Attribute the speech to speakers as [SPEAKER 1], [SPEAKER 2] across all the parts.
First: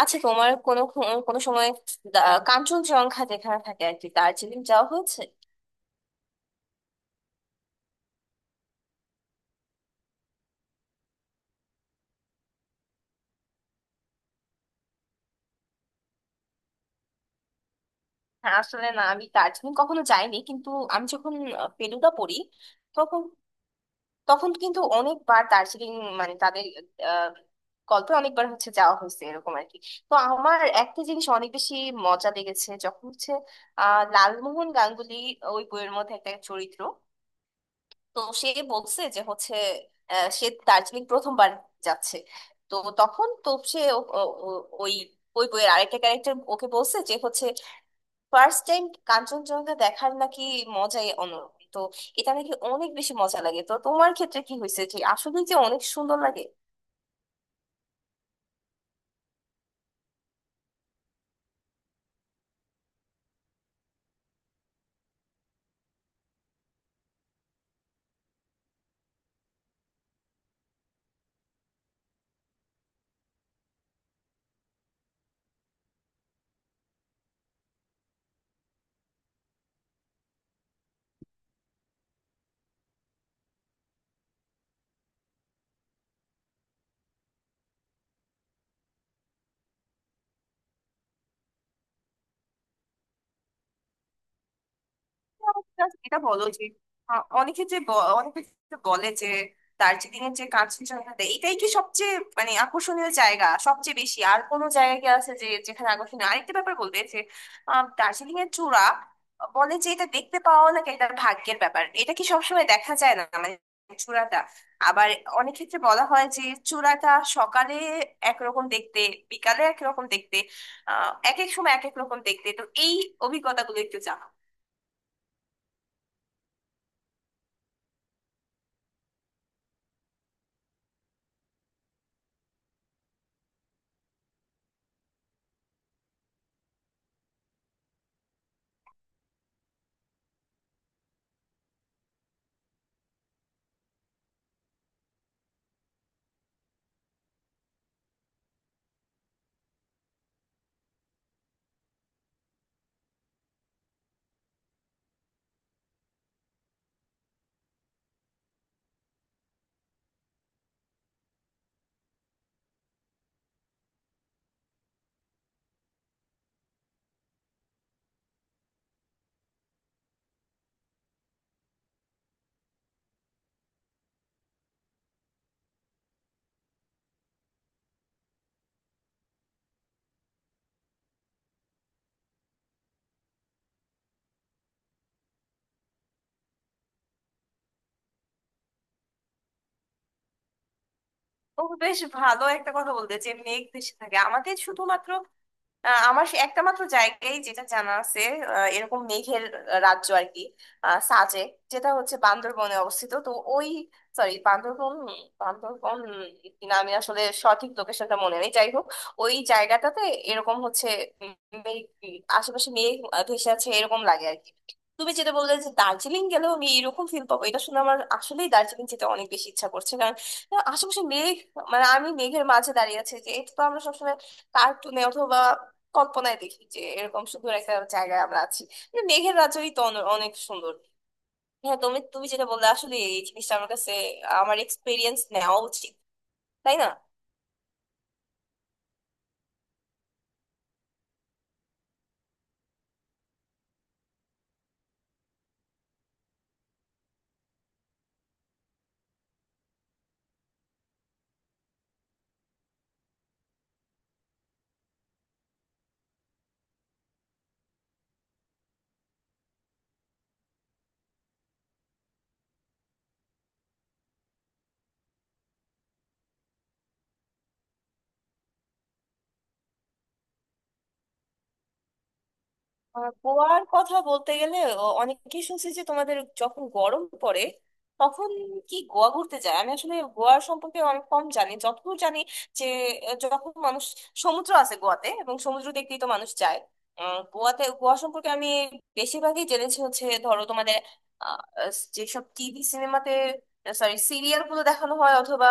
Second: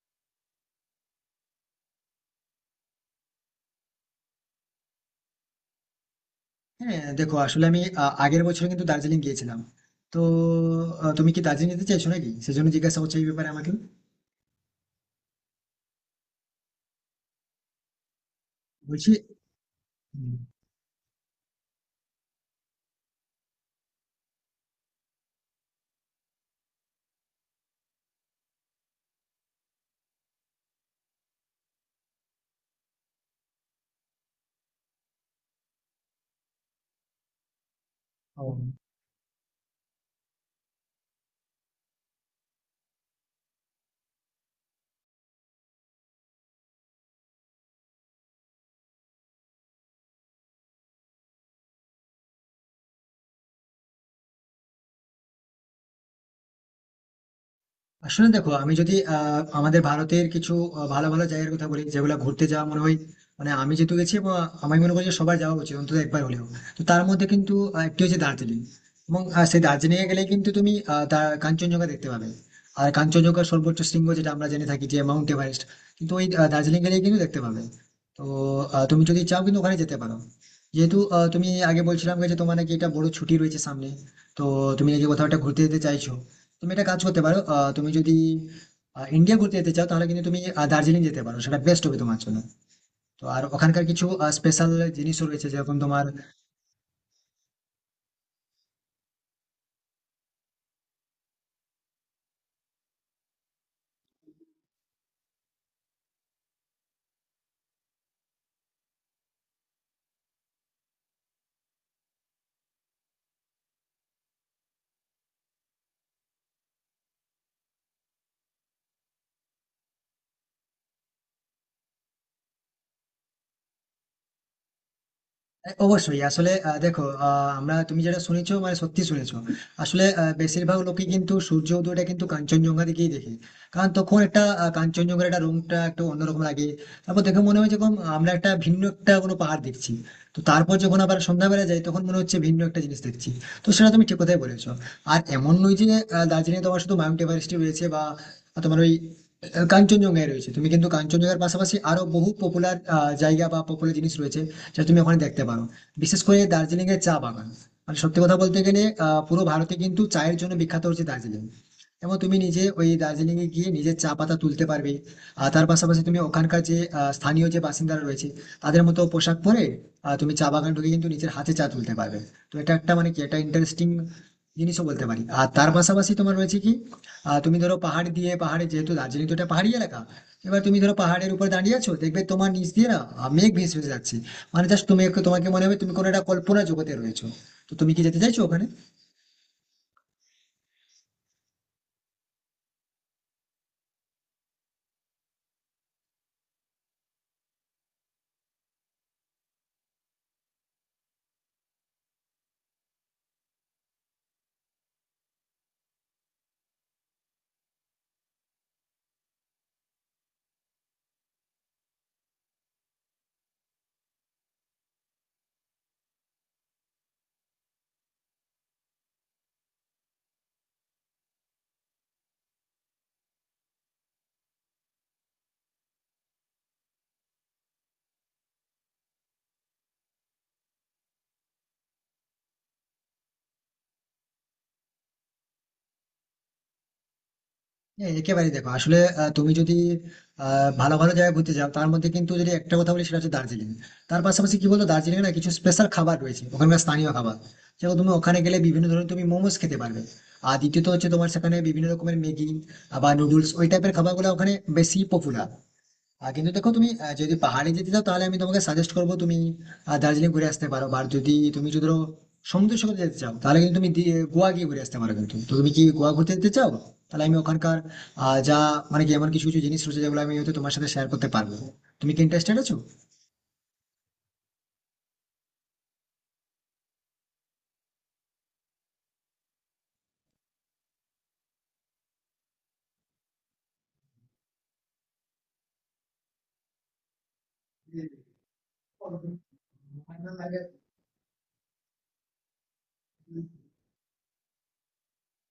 [SPEAKER 1] আচ্ছা তোমার কোনো কোনো সময় দা- কাঞ্চনজঙ্ঘা যেখানে থাকে আর কি দার্জিলিং যাওয়া হয়েছে?
[SPEAKER 2] হ্যাঁ, দেখো, আসলে আমি আগের বছর কিন্তু দার্জিলিং গিয়েছিলাম। তো তুমি কি দার্জিলিং যেতে চাইছো নাকি সেজন্য জিজ্ঞাসা করছো এই ব্যাপারে আমাকে
[SPEAKER 1] হ্যাঁ, আসলে না,
[SPEAKER 2] বলছি?
[SPEAKER 1] আমি দার্জিলিং কখনো
[SPEAKER 2] হুম।
[SPEAKER 1] যাইনি, কিন্তু আমি যখন ফেলুদা পড়ি তখন, তখন কিন্তু অনেকবার দার্জিলিং, মানে তাদের আহ, গল্পে অনেকবার হচ্ছে যাওয়া হয়েছে এরকম আর কি। তো আমার একটা জিনিস অনেক বেশি মজা লেগেছে, যখন হচ্ছে লালমোহন গাঙ্গুলি ওই বইয়ের মধ্যে একটা চরিত্র, তো
[SPEAKER 2] ও,
[SPEAKER 1] সে বলছে যে হচ্ছে সে দার্জিলিং প্রথমবার যাচ্ছে। তো তখন তো সে ওই, ওই বইয়ের আরেকটা ক্যারেক্টার ওকে বলছে যে হচ্ছে ফার্স্ট টাইম কাঞ্চনজঙ্ঘা দেখার নাকি মজাই অন্যরকম, তো এটা নাকি অনেক বেশি মজা লাগে। তো তোমার ক্ষেত্রে কি হয়েছে যে আসলে যে অনেক সুন্দর লাগে?
[SPEAKER 2] আসলে দেখো, আমি যদি আমাদের ভারতের কিছু ভালো ভালো জায়গার কথা বলি যেগুলো ঘুরতে যাওয়া মনে হয়, মানে আমি যেহেতু গেছি এবং আমি মনে করি যে সবার যাওয়া উচিত অন্তত একবার হলেও। তো তার মধ্যে কিন্তু একটি হচ্ছে দার্জিলিং। এবং সেই দার্জিলিং এ গেলে কিন্তু তুমি কাঞ্চনজঙ্ঘা দেখতে পাবে। আর কাঞ্চনজঙ্ঘার সর্বোচ্চ শৃঙ্গ যেটা আমরা জেনে থাকি যে মাউন্ট এভারেস্ট, কিন্তু ওই দার্জিলিং গেলে কিন্তু দেখতে পাবে। তো তুমি যদি চাও কিন্তু ওখানে যেতে পারো, যেহেতু তুমি আগে বলছিলাম যে তোমার নাকি একটা বড় ছুটি রয়েছে সামনে। তো তুমি নাকি কোথাও একটা ঘুরতে যেতে চাইছো। তুমি একটা কাজ করতে পারো, তুমি যদি ইন্ডিয়া ঘুরতে যেতে চাও তাহলে কিন্তু তুমি দার্জিলিং যেতে পারো, সেটা বেস্ট হবে তোমার জন্য। তো আর ওখানকার কিছু স্পেশাল জিনিসও রয়েছে যেরকম
[SPEAKER 1] Just
[SPEAKER 2] তোমার।
[SPEAKER 1] এটা বলো যে অনেকে যে অনেকে যে বলে যে দার্জিলিং এর যে কাঞ্চনজঙ্ঘা এটাই কি সবচেয়ে মানে আকর্ষণীয় জায়গা, সবচেয়ে বেশি? আর কোনো জায়গা কি আছে যে যেখানে আকর্ষণীয় আরেকটা ব্যাপার বলবে যে দার্জিলিং এর চূড়া বলে যে এটা দেখতে পাওয়া নাকি এটা ভাগ্যের ব্যাপার, এটা কি সবসময় দেখা যায় না মানে চূড়াটা? আবার অনেক ক্ষেত্রে বলা হয় যে চূড়াটা সকালে একরকম দেখতে, বিকালে একরকম দেখতে, এক এক সময় এক এক রকম দেখতে। তো এই অভিজ্ঞতাগুলো একটু জানাও।
[SPEAKER 2] এ, অবশ্যই, আসলে দেখো, আমরা তুমি যেটা শুনেছো মানে সত্যি শুনেছো। আসলে বেশিরভাগ লোকে কিন্তু সূর্য উদয়টা কিন্তু কাঞ্চনজঙ্ঘা দিকেই দেখে, কারণ তখন একটা কাঞ্চনজঙ্ঘার একটা রংটা একটু অন্যরকম লাগে। তারপর দেখে মনে হয় যেরকম আমরা একটা ভিন্ন একটা কোনো পাহাড় দেখছি। তো তারপর যখন আবার সন্ধ্যাবেলা যাই তখন মনে হচ্ছে ভিন্ন একটা জিনিস দেখছি। তো সেটা তুমি ঠিক কথাই বলেছো। আর এমন নয় যে দার্জিলিং তোমার শুধু মাউন্ট এভারেস্ট রয়েছে, বা তোমার ওই কাঞ্চনজঙ্ঘায় রয়েছে। তুমি কিন্তু কাঞ্চনজঙ্ঘার পাশাপাশি আরো বহু পপুলার জায়গা বা পপুলার জিনিস রয়েছে যা তুমি ওখানে দেখতে পারো। বিশেষ করে দার্জিলিং এর চা বাগান, মানে সত্যি কথা বলতে গেলে পুরো ভারতে কিন্তু চায়ের জন্য বিখ্যাত হচ্ছে দার্জিলিং। এবং তুমি নিজে ওই দার্জিলিং এ গিয়ে নিজের চা পাতা তুলতে পারবে। আর তার পাশাপাশি তুমি ওখানকার যে স্থানীয় যে বাসিন্দারা রয়েছে তাদের মতো পোশাক পরে তুমি চা বাগান ঢুকে কিন্তু নিজের হাতে চা তুলতে পারবে। তো এটা একটা মানে কি একটা ইন্টারেস্টিং জিনিসও বলতে পারি। আর তার পাশাপাশি তোমার রয়েছে কি, তুমি ধরো পাহাড় দিয়ে পাহাড়ে, যেহেতু দার্জিলিং তো একটা পাহাড়ি এলাকা। এবার তুমি ধরো পাহাড়ের উপর দাঁড়িয়ে আছো, দেখবে তোমার নিচ দিয়ে না মেঘ ভেসে ভেসে যাচ্ছে। মানে জাস্ট তুমি তোমাকে মনে হবে তুমি কোনো একটা কল্পনা জগতে রয়েছো। তো তুমি কি যেতে চাইছো ওখানে?
[SPEAKER 1] ও, বেশ ভালো একটা কথা বলতে যে মেঘ ভেসে থাকে। আমাদের শুধুমাত্র আমার সে একটা মাত্র জায়গায় যেটা জানা আছে এরকম মেঘের রাজ্য আর কি, সাজে, যেটা হচ্ছে বান্দরবনে অবস্থিত। তো ওই, সরি, বান্দরবন, বান্দরবন কিনা আমি আসলে সঠিক লোকেশনটা মনে নেই, যাই হোক, ওই জায়গাটাতে এরকম হচ্ছে উম, মেঘ, আশেপাশে মেঘ ভেসে আছে এরকম লাগে আর কি। তুমি যেটা বললে যে দার্জিলিং গেলেও আমি এরকম ফিল পাবো, এটা শুনে আমার আসলেই দার্জিলিং যেতে অনেক বেশি ইচ্ছা করছে, কারণ আশেপাশে মেঘ, মানে আমি মেঘের মাঝে দাঁড়িয়ে আছি, যে এটা তো আমরা সবসময় কার্টুনে অথবা কল্পনায় দেখি যে এরকম সুন্দর একটা জায়গায় আমরা আছি। কিন্তু মেঘের রাজ্যই তো অনেক সুন্দর। হ্যাঁ, তুমি তুমি যেটা বললে, আসলে এই জিনিসটা আমার কাছে, আমার এক্সপিরিয়েন্স নেওয়া উচিত, তাই না?
[SPEAKER 2] হ্যাঁ, একেবারেই, দেখো আসলে তুমি যদি ভালো ভালো জায়গায় ঘুরতে যাও তার মধ্যে কিন্তু যদি একটা কথা বলি সেটা হচ্ছে দার্জিলিং। তার পাশাপাশি কি বলতো, দার্জিলিং না কিছু স্পেশাল খাবার রয়েছে, ওখানকার স্থানীয় খাবার। যেমন তুমি ওখানে গেলে বিভিন্ন ধরনের তুমি মোমোস খেতে পারবে। আর দ্বিতীয়ত হচ্ছে তোমার সেখানে বিভিন্ন রকমের ম্যাগি বা নুডলস, ওই টাইপের খাবারগুলো ওখানে বেশি পপুলার। কিন্তু দেখো তুমি যদি পাহাড়ে যেতে চাও তাহলে আমি তোমাকে সাজেস্ট করবো তুমি দার্জিলিং ঘুরে আসতে পারো। আর যদি তুমি যদি ধরো সমুদ্র সৈকতে যেতে চাও তাহলে কিন্তু তুমি গোয়া গিয়ে ঘুরে আসতে পারো কিন্তু। তো তুমি কি গোয়া ঘুরতে যেতে চাও? তাহলে আমি ওখানকার যা মানে কি এমন কিছু কিছু জিনিস রয়েছে যেগুলো আমি হয়তো তোমার সাথে শেয়ার করতে পারবো। তুমি কি ইন্টারেস্টেড আছো?
[SPEAKER 1] গোয়ার কথা বলতে গেলে, অনেকেই শুনছি যে তোমাদের যখন গরম পড়ে তখন কি গোয়া ঘুরতে যায়। আমি আসলে গোয়ার সম্পর্কে অনেক কম জানি। যতদূর জানি যে যখন মানুষ, সমুদ্র আছে গোয়াতে এবং সমুদ্র দেখতেই তো মানুষ যায় গোয়াতে। গোয়া সম্পর্কে আমি বেশিরভাগই জেনেছি হচ্ছে, ধরো, তোমাদের আহ, আহ, যেসব টিভি সিনেমাতে, সরি, সিরিয়াল গুলো দেখানো হয়, অথবা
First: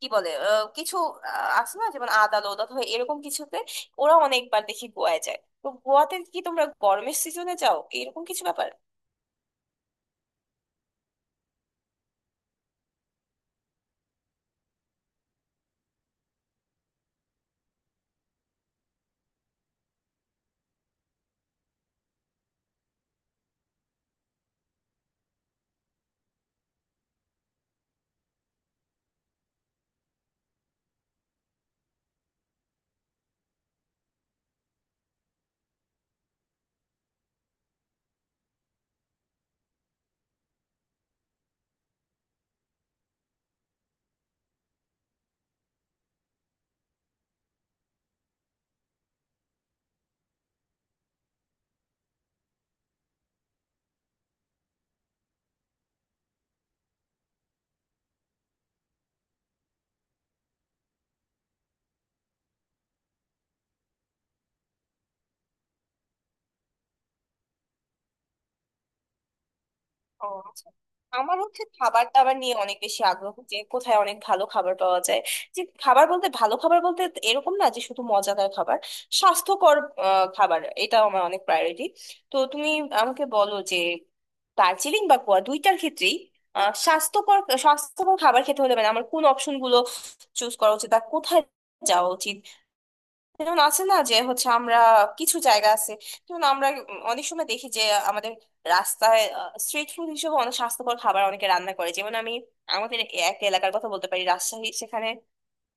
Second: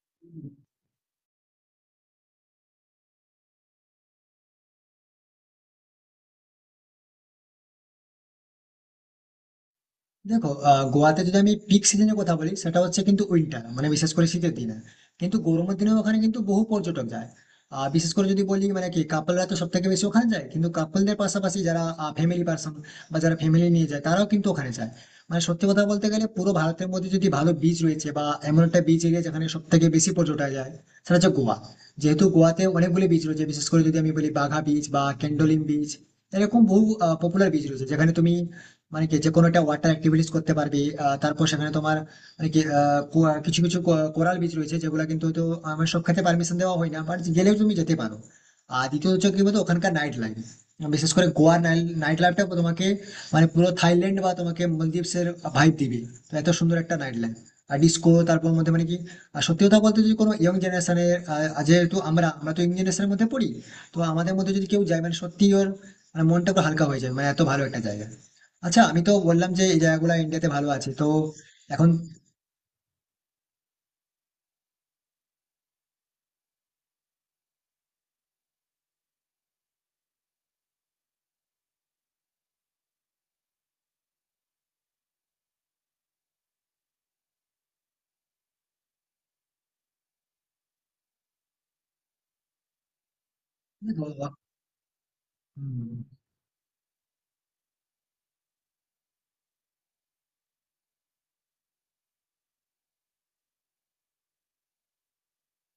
[SPEAKER 1] কি বলে কিছু আছে না, যেমন আদালত অথবা এরকম কিছুতে ওরা অনেকবার দেখি গোয়ায় যায়। তো গোয়াতে কি তোমরা গরমের সিজনে যাও, এরকম কিছু ব্যাপার?
[SPEAKER 2] দেখো, গোয়াতে যদি আমি পিক সিজনের কথা বলি সেটা হচ্ছে কিন্তু উইন্টার, মানে বিশেষ করে শীতের দিনে। কিন্তু গরমের দিনে ওখানে কিন্তু বহু পর্যটক যায়। বিশেষ করে যদি বলি মানে কি কাপলরা তো সব থেকে বেশি ওখানে যায়, কিন্তু কাপলদের পাশাপাশি যারা ফ্যামিলি পার্সন বা যারা ফ্যামিলি নিয়ে যায় তারাও কিন্তু ওখানে যায়। মানে সত্যি কথা বলতে গেলে পুরো ভারতের মধ্যে যদি ভালো বিচ রয়েছে বা এমন একটা বিচ এরিয়া যেখানে সব থেকে বেশি পর্যটক যায়, সেটা হচ্ছে গোয়া। যেহেতু গোয়াতে অনেকগুলি বিচ রয়েছে, বিশেষ করে যদি আমি বলি বাঘা বিচ বা ক্যান্ডোলিম বিচ, এরকম বহু পপুলার বিচ রয়েছে যেখানে তুমি মানে কি যে কোনো একটা ওয়াটার অ্যাক্টিভিটিস করতে পারবি। তারপর সেখানে তোমার মানে কি কিছু কিছু কোরাল বিচ রয়েছে যেগুলো কিন্তু হয়তো আমার সব ক্ষেত্রে পারমিশন দেওয়া হয় না, বাট গেলেও তুমি যেতে পারো। আর দ্বিতীয় হচ্ছে কি বলতো ওখানকার নাইট লাইফ, বিশেষ করে গোয়ার নাইট লাইফটা তোমাকে মানে পুরো থাইল্যান্ড বা তোমাকে মালদ্বীপস এর ভাইব দিবে। তো এত সুন্দর একটা নাইট লাইফ আর ডিস্কো তারপর মধ্যে মানে কি। আর সত্যি কথা বলতে যদি কোনো ইয়ং জেনারেশনের, যেহেতু আমরা আমরা তো ইয়ং জেনারেশনের মধ্যে পড়ি। তো আমাদের মধ্যে যদি কেউ যায় মানে সত্যি ওর মানে মনটা একটু হালকা হয়ে যায়, মানে এত ভালো একটা জায়গা। আচ্ছা, আমি তো বললাম যে এই জায়গাগুলো
[SPEAKER 1] ও
[SPEAKER 2] ইন্ডিয়াতে
[SPEAKER 1] আচ্ছা।
[SPEAKER 2] ভালো আছে তো
[SPEAKER 1] আমার হচ্ছে
[SPEAKER 2] এখন
[SPEAKER 1] খাবার দাবার নিয়ে অনেক বেশি আগ্রহ, যে কোথায় অনেক ভালো খাবার পাওয়া যায়। যে খাবার বলতে, ভালো খাবার বলতে এরকম না যে শুধু মজাদার খাবার, স্বাস্থ্যকর খাবার এটাও আমার অনেক প্রায়োরিটি। তো তুমি আমাকে বলো যে দার্জিলিং বা গোয়া দুইটার ক্ষেত্রেই স্বাস্থ্যকর স্বাস্থ্যকর খাবার খেতে হলে মানে আমার কোন অপশন গুলো চুজ করা উচিত আর কোথায় যাওয়া উচিত? যেমন আছে না
[SPEAKER 2] দেখো।
[SPEAKER 1] যে হচ্ছে আমরা, কিছু জায়গা
[SPEAKER 2] হুম।
[SPEAKER 1] আছে যেমন আমরা অনেক সময় দেখি যে আমাদের রাস্তায় স্ট্রিট ফুড হিসেবে অনেক স্বাস্থ্যকর খাবার অনেকে রান্না করে। যেমন আমি আমাদের এক এলাকার কথা বলতে পারি, রাজশাহী, সেখানে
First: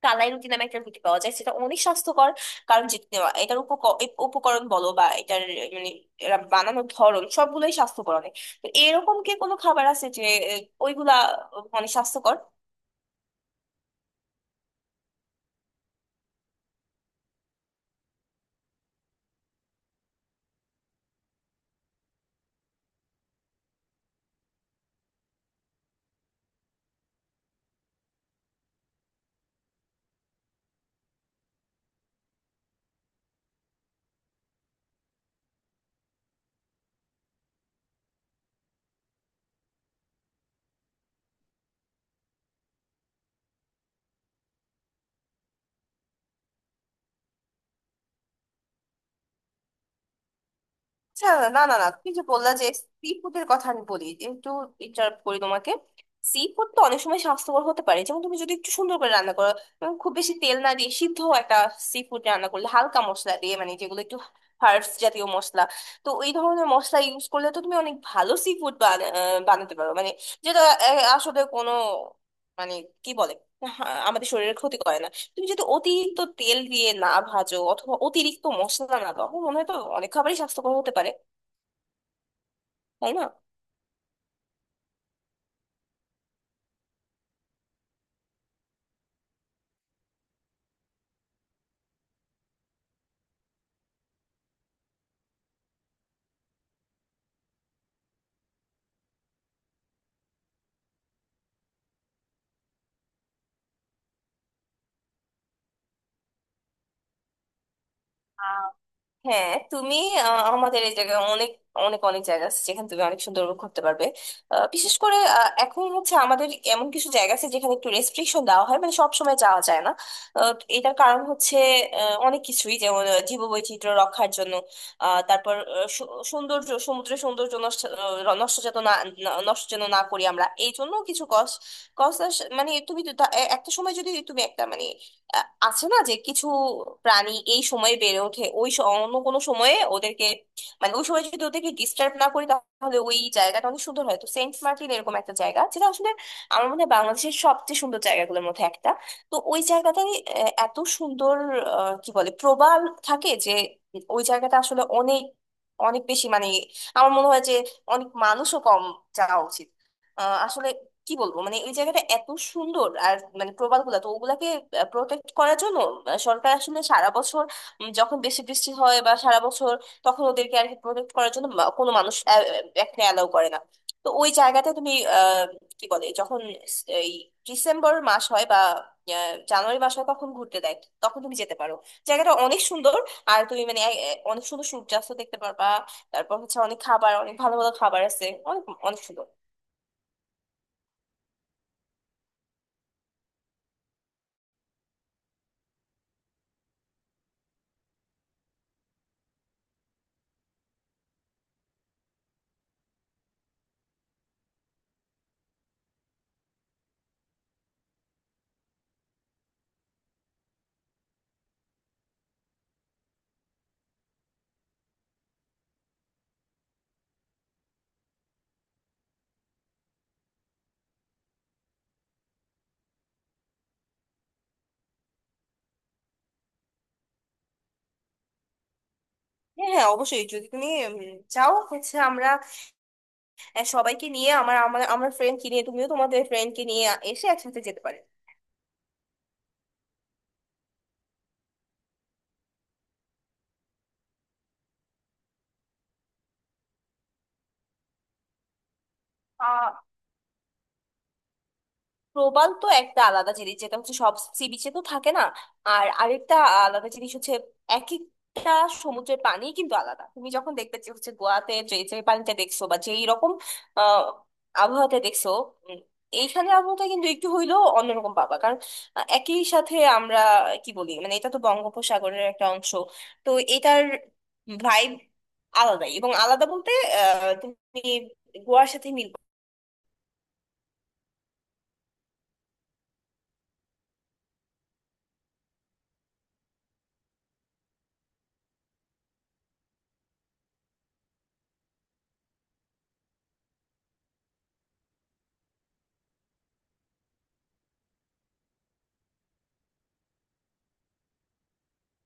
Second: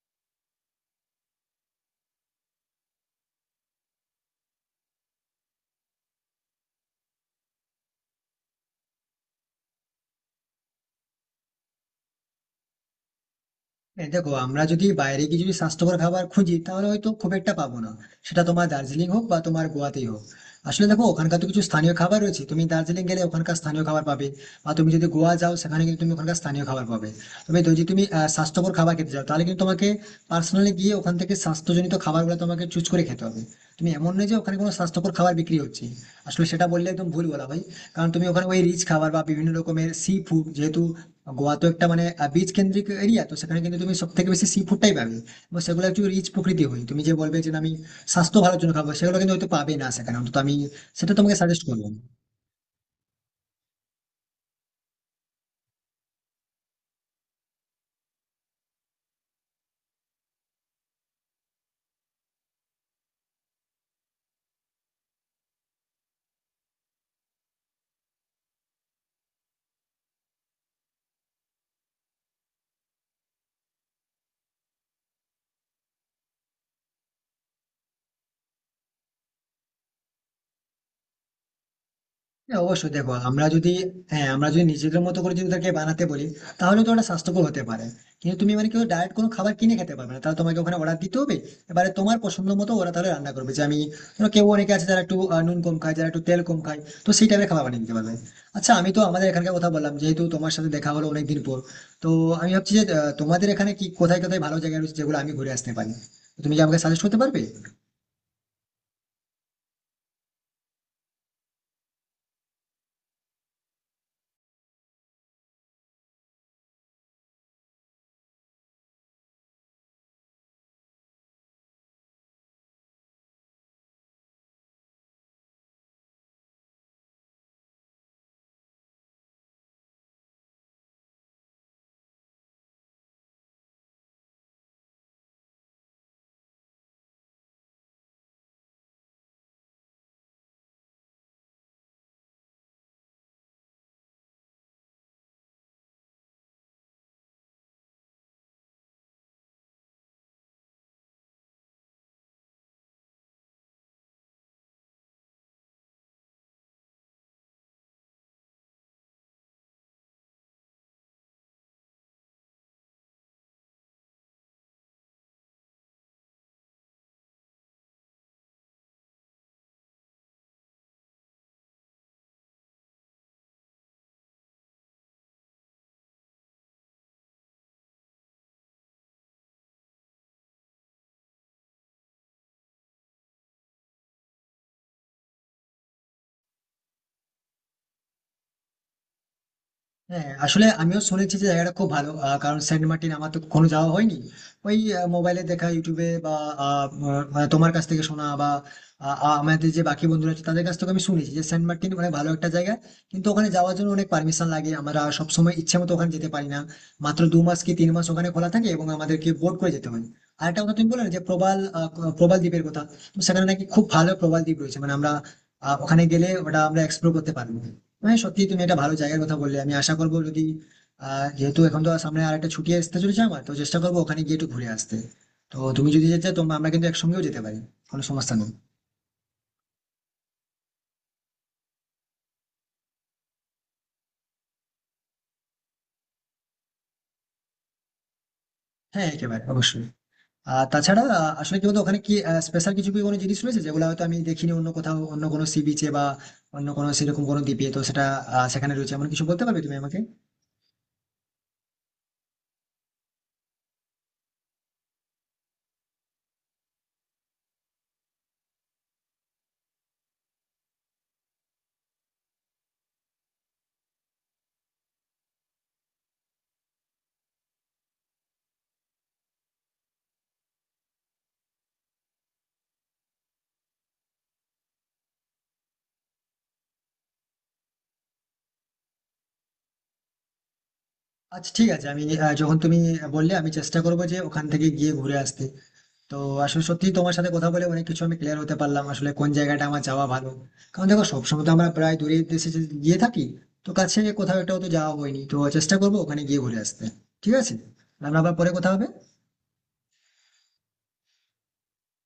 [SPEAKER 1] কালাই রুটি নামে একটা রুটি পাওয়া যায়, সেটা অনেক স্বাস্থ্যকর। কারণ এটার উপকরণ বলো বা এটার মানে এরা বানানোর ধরন সবগুলোই স্বাস্থ্যকর অনেক। তো এরকম কি কোনো খাবার আছে যে এ, ওইগুলা অনেক স্বাস্থ্যকর?
[SPEAKER 2] এই দেখো, আমরা যদি বাইরে গিয়ে যদি স্বাস্থ্যকর খাবার খুঁজি তাহলে হয়তো খুব একটা পাবো না, সেটা তোমার দার্জিলিং হোক বা তোমার গোয়াতেই হোক। আসলে দেখো, ওখানকার তো কিছু স্থানীয় খাবার রয়েছে, তুমি দার্জিলিং গেলে ওখানকার স্থানীয় খাবার পাবে বা তুমি যদি গোয়া যাও সেখানে কিন্তু তুমি ওখানকার স্থানীয় খাবার পাবে। তবে যদি তুমি স্বাস্থ্যকর খাবার খেতে চাও তাহলে কিন্তু তোমাকে পার্সোনালি গিয়ে ওখান থেকে স্বাস্থ্যজনিত খাবারগুলো তোমাকে চুজ করে খেতে হবে। তুমি এমন নয় যে ওখানে কোনো স্বাস্থ্যকর খাবার বিক্রি হচ্ছে, আসলে সেটা বললে একদম ভুল বলা ভাই। কারণ তুমি ওখানে ওই রিচ খাবার বা বিভিন্ন রকমের সি ফুড, যেহেতু গোয়া তো একটা মানে বিচ কেন্দ্রিক এরিয়া, তো সেখানে কিন্তু তুমি সব থেকে বেশি সি ফুডটাই পাবে। এবং সেগুলো একটু রিচ প্রকৃতি হয়, তুমি যে বলবে যে না, আমি স্বাস্থ্য ভালোর জন্য খাবো, সেগুলো কিন্তু হয়তো পাবে না সেখানে, অন্তত আমি সেটা
[SPEAKER 1] আচ্ছা,
[SPEAKER 2] তোমাকে
[SPEAKER 1] না
[SPEAKER 2] সাজেস্ট
[SPEAKER 1] না না,
[SPEAKER 2] করবো।
[SPEAKER 1] তুমি যে বললা যে সি ফুডের কথা, আমি বলি একটু, ইন্টারাপ্ট করি তোমাকে। সি ফুড তো অনেক সময় স্বাস্থ্যকর হতে পারে। যেমন তুমি যদি একটু সুন্দর করে রান্না করো এবং খুব বেশি তেল না দিয়ে সিদ্ধ একটা সি ফুড রান্না করলে, হালকা মশলা দিয়ে, মানে যেগুলো একটু হার্বস জাতীয় মশলা, তো এই ধরনের মশলা ইউজ করলে তো তুমি অনেক ভালো সি ফুড বানাতে পারো, মানে যেটা আসলে কোনো মানে, কি বলে, আমাদের শরীরের ক্ষতি করে না। তুমি যদি অতিরিক্ত তেল দিয়ে না ভাজো অথবা অতিরিক্ত মশলা না দাও, আমার মনে হয় তো অনেক খাবারই স্বাস্থ্যকর হতে পারে,
[SPEAKER 2] হ্যাঁ, অবশ্যই দেখো
[SPEAKER 1] তাই না?
[SPEAKER 2] আমরা যদি, হ্যাঁ আমরা যদি নিজেদের মতো করে যদি তাকে বানাতে বলি তাহলে তো ওটা স্বাস্থ্যকর হতে পারে। কিন্তু তুমি মানে কেউ ডায়েট কোনো খাবার কিনে খেতে পারবে না, তাহলে তোমাকে ওখানে অর্ডার দিতে হবে। এবারে তোমার পছন্দ মতো ওরা তাহলে রান্না করবে যে আমি ধরো কেউ, অনেকে আছে যারা একটু নুন কম খায়, যারা একটু তেল কম খায়, তো সেই টাইপের খাবার বানিয়ে দিতে পারবে। আচ্ছা, আমি তো আমাদের এখানকার কথা বললাম, যেহেতু তোমার সাথে দেখা হলো অনেকদিন পর। তো আমি ভাবছি যে তোমাদের এখানে কি কোথায় কোথায় ভালো জায়গা রয়েছে যেগুলো আমি ঘুরে আসতে পারি। তো তুমি কি আমাকে সাজেস্ট করতে পারবে?
[SPEAKER 1] হ্যাঁ তুমি, আমাদের এই জায়গায় অনেক অনেক অনেক জায়গা আছে যেখানে তুমি অনেক সুন্দর উপভোগ করতে পারবে। বিশেষ করে এখন হচ্ছে আমাদের এমন কিছু জায়গা আছে যেখানে একটু রেস্ট্রিকশন দেওয়া হয়, মানে সব সময় যাওয়া যায় না। এটার কারণ হচ্ছে অনেক কিছুই, যেমন জীববৈচিত্র্য রক্ষার জন্য, তারপর সৌন্দর্য, সমুদ্রের সৌন্দর্য নষ্ট আহ, নষ্ট যাতে না না- নষ্ট যেন না করি আমরা, এই জন্য কিছু কস কস মানে তুমি তো একটা সময় যদি তুমি একটা মানে আছে না যে কিছু প্রাণী এই সময়ে বেড়ে ওঠে, ওই অন্য কোনো সময়ে ওদেরকে মানে ওই সময় যদি ওদেরকে ডিস্টার্ব না করি, তাহলে ওই জায়গাটা অনেক সুন্দর হয়। তো সেন্ট মার্টিন এরকম একটা জায়গা যেটা আসলে আমার মনে হয় বাংলাদেশের সবচেয়ে সুন্দর জায়গাগুলোর মধ্যে একটা। তো ওই জায়গাটায় এত সুন্দর কি বলে প্রবাল থাকে যে ওই জায়গাটা আসলে অনেক, অনেক বেশি মানে, আমার মনে হয় যে অনেক মানুষও কম যাওয়া উচিত। আসলে কি বলবো, মানে ওই জায়গাটা এত সুন্দর। আর মানে প্রবাল গুলা তো ওগুলাকে প্রোটেক্ট করার জন্য সরকার আসলে সারা বছর, যখন বেশি বৃষ্টি হয় বা সারা বছর, তখন ওদেরকে আর কি প্রোটেক্ট করার জন্য কোনো মানুষ আহ, আহ, এখানে অ্যালাউ করে না। তো ওই জায়গাটা তুমি আহ কি বলে যখন এই ডিসেম্বর মাস হয় বা জানুয়ারি মাস হয় তখন ঘুরতে দেয়, তখন তুমি যেতে পারো। জায়গাটা অনেক সুন্দর, আর তুমি মানে অনেক সুন্দর সূর্যাস্ত দেখতে পারবা। তারপর হচ্ছে অনেক খাবার, অনেক ভালো ভালো খাবার আছে, অনেক অনেক সুন্দর।
[SPEAKER 2] হ্যাঁ আসলে আমিও শুনেছি যে জায়গাটা খুব ভালো, কারণ সেন্ট মার্টিন আমার তো কখনো যাওয়া হয়নি। ওই মোবাইলে দেখা, ইউটিউবে বা মানে তোমার কাছ থেকে শোনা বা আহ, আহ, আমাদের যে বাকি বন্ধুরা আছে তাদের কাছ থেকে আমি শুনেছি যে সেন্ট মার্টিন অনেক ভালো একটা জায়গা। কিন্তু ওখানে যাওয়ার জন্য অনেক পারমিশন লাগে, আমরা সবসময় ইচ্ছে মতো ওখানে যেতে পারি না। মাত্র 2 মাস কি 3 মাস ওখানে খোলা থাকে এবং আমাদেরকে বোট করে যেতে হয়। আর একটা কথা তুমি বললে না যে প্রবাল প্রবাল দ্বীপের কথা। তো সেখানে নাকি খুব ভালো প্রবাল দ্বীপ রয়েছে মানে আমরা ওখানে গেলে ওটা আমরা এক্সপ্লোর করতে পারবো। হ্যাঁ সত্যি তুমি একটা ভালো জায়গার কথা বললে, আমি আশা করবো যদি, যেহেতু এখন তো সামনে আর একটা ছুটি আসতে চলেছে আমার, তো চেষ্টা করবো ওখানে গিয়ে একটু ঘুরে আসতে। তো তুমি যদি যেতে চাও তোমরা, আমরা কিন্তু একসঙ্গেও যেতে পারি, কোনো সমস্যা নেই।
[SPEAKER 1] হ্যাঁ হ্যাঁ, অবশ্যই যদি তুমি চাও, হচ্ছে আমরা সবাইকে নিয়ে, আমার আমার আমার ফ্রেন্ডকে নিয়ে, তুমিও তোমাদের ফ্রেন্ডকে নিয়ে এসে একসাথে যেতে পারে।
[SPEAKER 2] হ্যাঁ, একেবারে অবশ্যই। আর তাছাড়া আসলে কি বলতো, ওখানে কি স্পেশাল কিছু কি কোনো জিনিস রয়েছে যেগুলো হয়তো আমি দেখিনি অন্য কোথাও, অন্য কোনো সি বিচে বা অন্য কোনো সেরকম কোনো দ্বীপে, তো সেটা সেখানে রয়েছে এমন কিছু বলতে পারবে তুমি আমাকে?
[SPEAKER 1] প্রবাল তো একটা আলাদা জিনিস, যেটা হচ্ছে সব সি বিচে তো থাকে না। আর আরেকটা আলাদা জিনিস হচ্ছে এক একটা সমুদ্রের পানি কিন্তু আলাদা। তুমি যখন দেখবে যে হচ্ছে গোয়াতে যে যে পানিটা দেখছো বা যেই রকম আহ আবহাওয়াতে দেখছো, উম, এইখানে আবহাওয়াটা কিন্তু একটু হইলেও অন্যরকম পাবা, কারণ একই সাথে আমরা কি বলি মানে এটা তো বঙ্গোপসাগরের একটা অংশ। তো এটার ভাইব আলাদাই, এবং আলাদা বলতে তুমি গোয়ার সাথে মিল
[SPEAKER 2] আচ্ছা ঠিক আছে, আমি যখন তুমি বললে আমি চেষ্টা করবো যে ওখান থেকে গিয়ে ঘুরে আসতে। তো আসলে সত্যি তোমার সাথে কথা বলে অনেক কিছু আমি ক্লিয়ার হতে পারলাম আসলে কোন জায়গাটা আমার যাওয়া ভালো। কারণ দেখো সবসময় তো আমরা প্রায় দূরের দেশে গিয়ে থাকি, তো কাছে কোথাও একটা তো যাওয়া হয়নি, তো চেষ্টা করবো ওখানে গিয়ে ঘুরে আসতে। ঠিক আছে, তাহলে আবার পরে কথা হবে।